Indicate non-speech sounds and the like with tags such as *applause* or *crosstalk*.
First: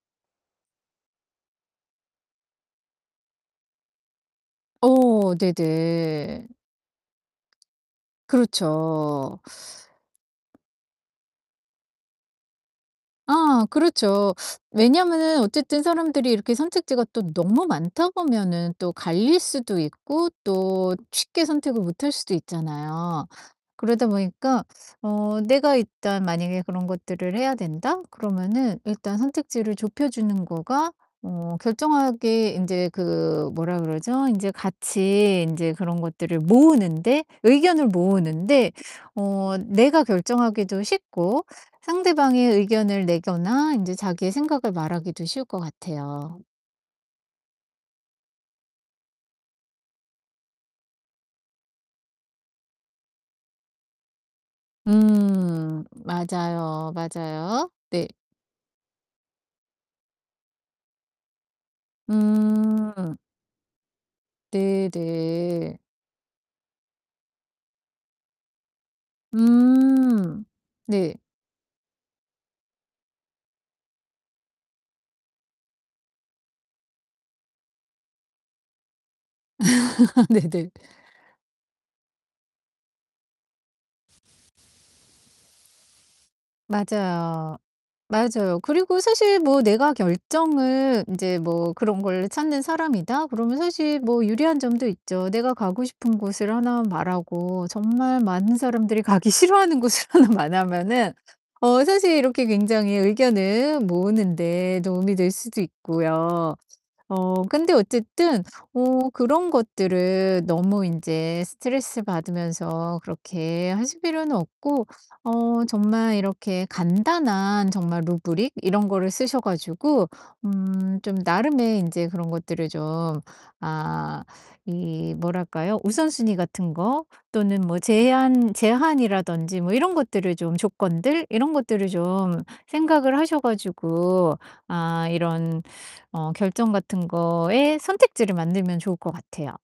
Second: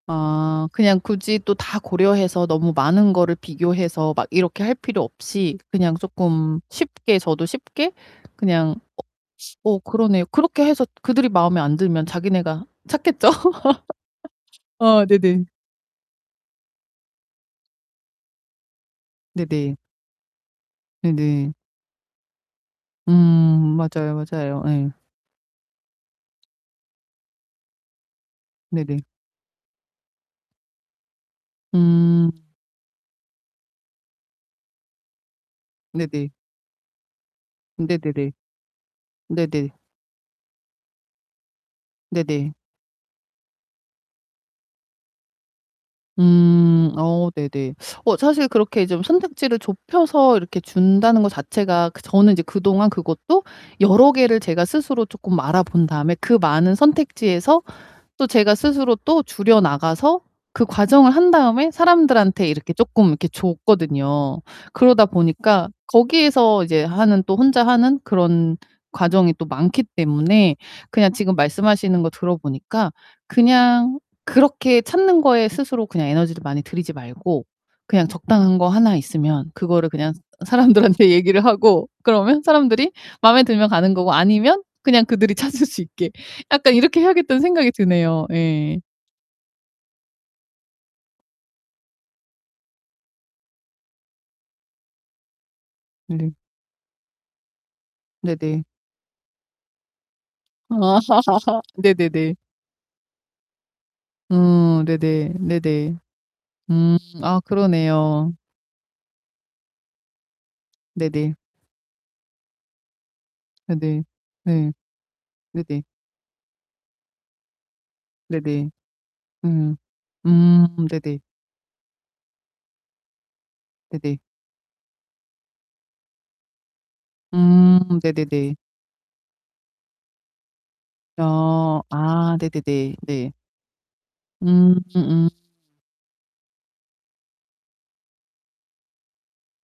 아 그냥 굳이 또 다 고려해서 너무 많은 거를 비교해서 막 이렇게 할 필요 어 없이 그냥 네네. 쪼끔 쉽게 저도 쉽게 그냥 그렇죠. 어 어 그러네요. 그렇게 해서 그들이 마음에 안 들면 자기네가 찾겠죠? 아 그렇죠. *laughs* 아 왜냐면은 네네. 어쨌든 사람들이 이렇게 선택지가 또 너무 많다 보면은 또 갈릴 네네. 수도 있고 또 쉽게 네네. 선택을 못 할 수도 있잖아요. 음. 그러다 맞아요, 맞아요. 보니까 예. 어 내가 일단 만약에 그런 것들을 해야 된다? 그러면은 네네. 일단 선택지를 좁혀 주는 거가 어 음. 결정하게 인제 그 뭐라 그러죠? 인제 같이 인제 그런 네네. 것들을 모으는데 의견을 네네네. 모으는데 어 네네. 내가 결정하기도 쉽고, 네네. 상대방의 의견을 내거나 인제 자기의 생각을 말하기도 쉬울 것 같아요. 음. 어 네네. 어 사실 그렇게 좀 선택지를 좁혀서 이렇게 준다는 거 자체가 그 저는 이제 그동안 그것도 여러 개를 제가 스스로 쪼끔 알아 음. 본 다음에 그 많은 맞아요, 선택지에서 맞아요. 네. 또 제가 스스로 또 줄여나가서 그 과정을 한 다음에 사람들한테 이렇게 쪼끔 음. 이렇게 줬거든요. 네 그러다 보니까 네. 거기에서 이제 하는 또 혼자 하는 그런 과정이 또 많기 음. 때문에 그냥 네. 지금 말씀하시는 거 들어보니까 그냥 그렇게 찾는 거에 스스로 그냥 에너지를 많이 들이지 말고 '그냥 적당한 거 하나 있으면 그거를 그냥 *laughs* 네네. 사람들한테 얘기를 하고 그러면 사람들이 마음에 들면 가는 거고 아니면 그냥 그들이 찾을 수 있게 약간 이렇게 해야겠다.'는 맞아요. 생각이 드네요. 맞아요. 예. 그리고 사실 뭐 '내가 결정을 인제 뭐 그런 거를 찾는 사람이다.' 그러면 사실 뭐 유리한 점도 있죠. 내가 가고 싶은 네. 곳을 하나 말하고 정말 많은 네네. 사람들이 가기 싫어하는 곳을 하나 아 말하면은 *laughs* 어 사실 네네네. 이렇게 굉장히 의견을 모으는 데 음. 도움이 될 네네, 수도 네네. 있고요. 음 아 어 근데 그러네요. 어쨌든 어 그런 것들을 너무 네네. 인제 스트레스 받으면서 그렇게 아 하실 네. 필요는 네. 없고 어 네네. 정말 이렇게 간단한 정말 루브릭 네네. 이런 거를 쓰셔 음. 가지고 음. 음 좀 네네. 나름의 인제 그런 것들을 좀 네네. 아 이 뭐랄까요? 우선순위 같은 거 또는 음. 뭐 제한, 네네네. 제한이라든지 뭐 이런 것들을 좀 조건들 이런 어. 것들을 아 좀 네네네. 생각을 네. 하셔 가지고 음. 아 음. 이런 어 결정 같은 거의 선택지를 만들면 좋을 것 같아요.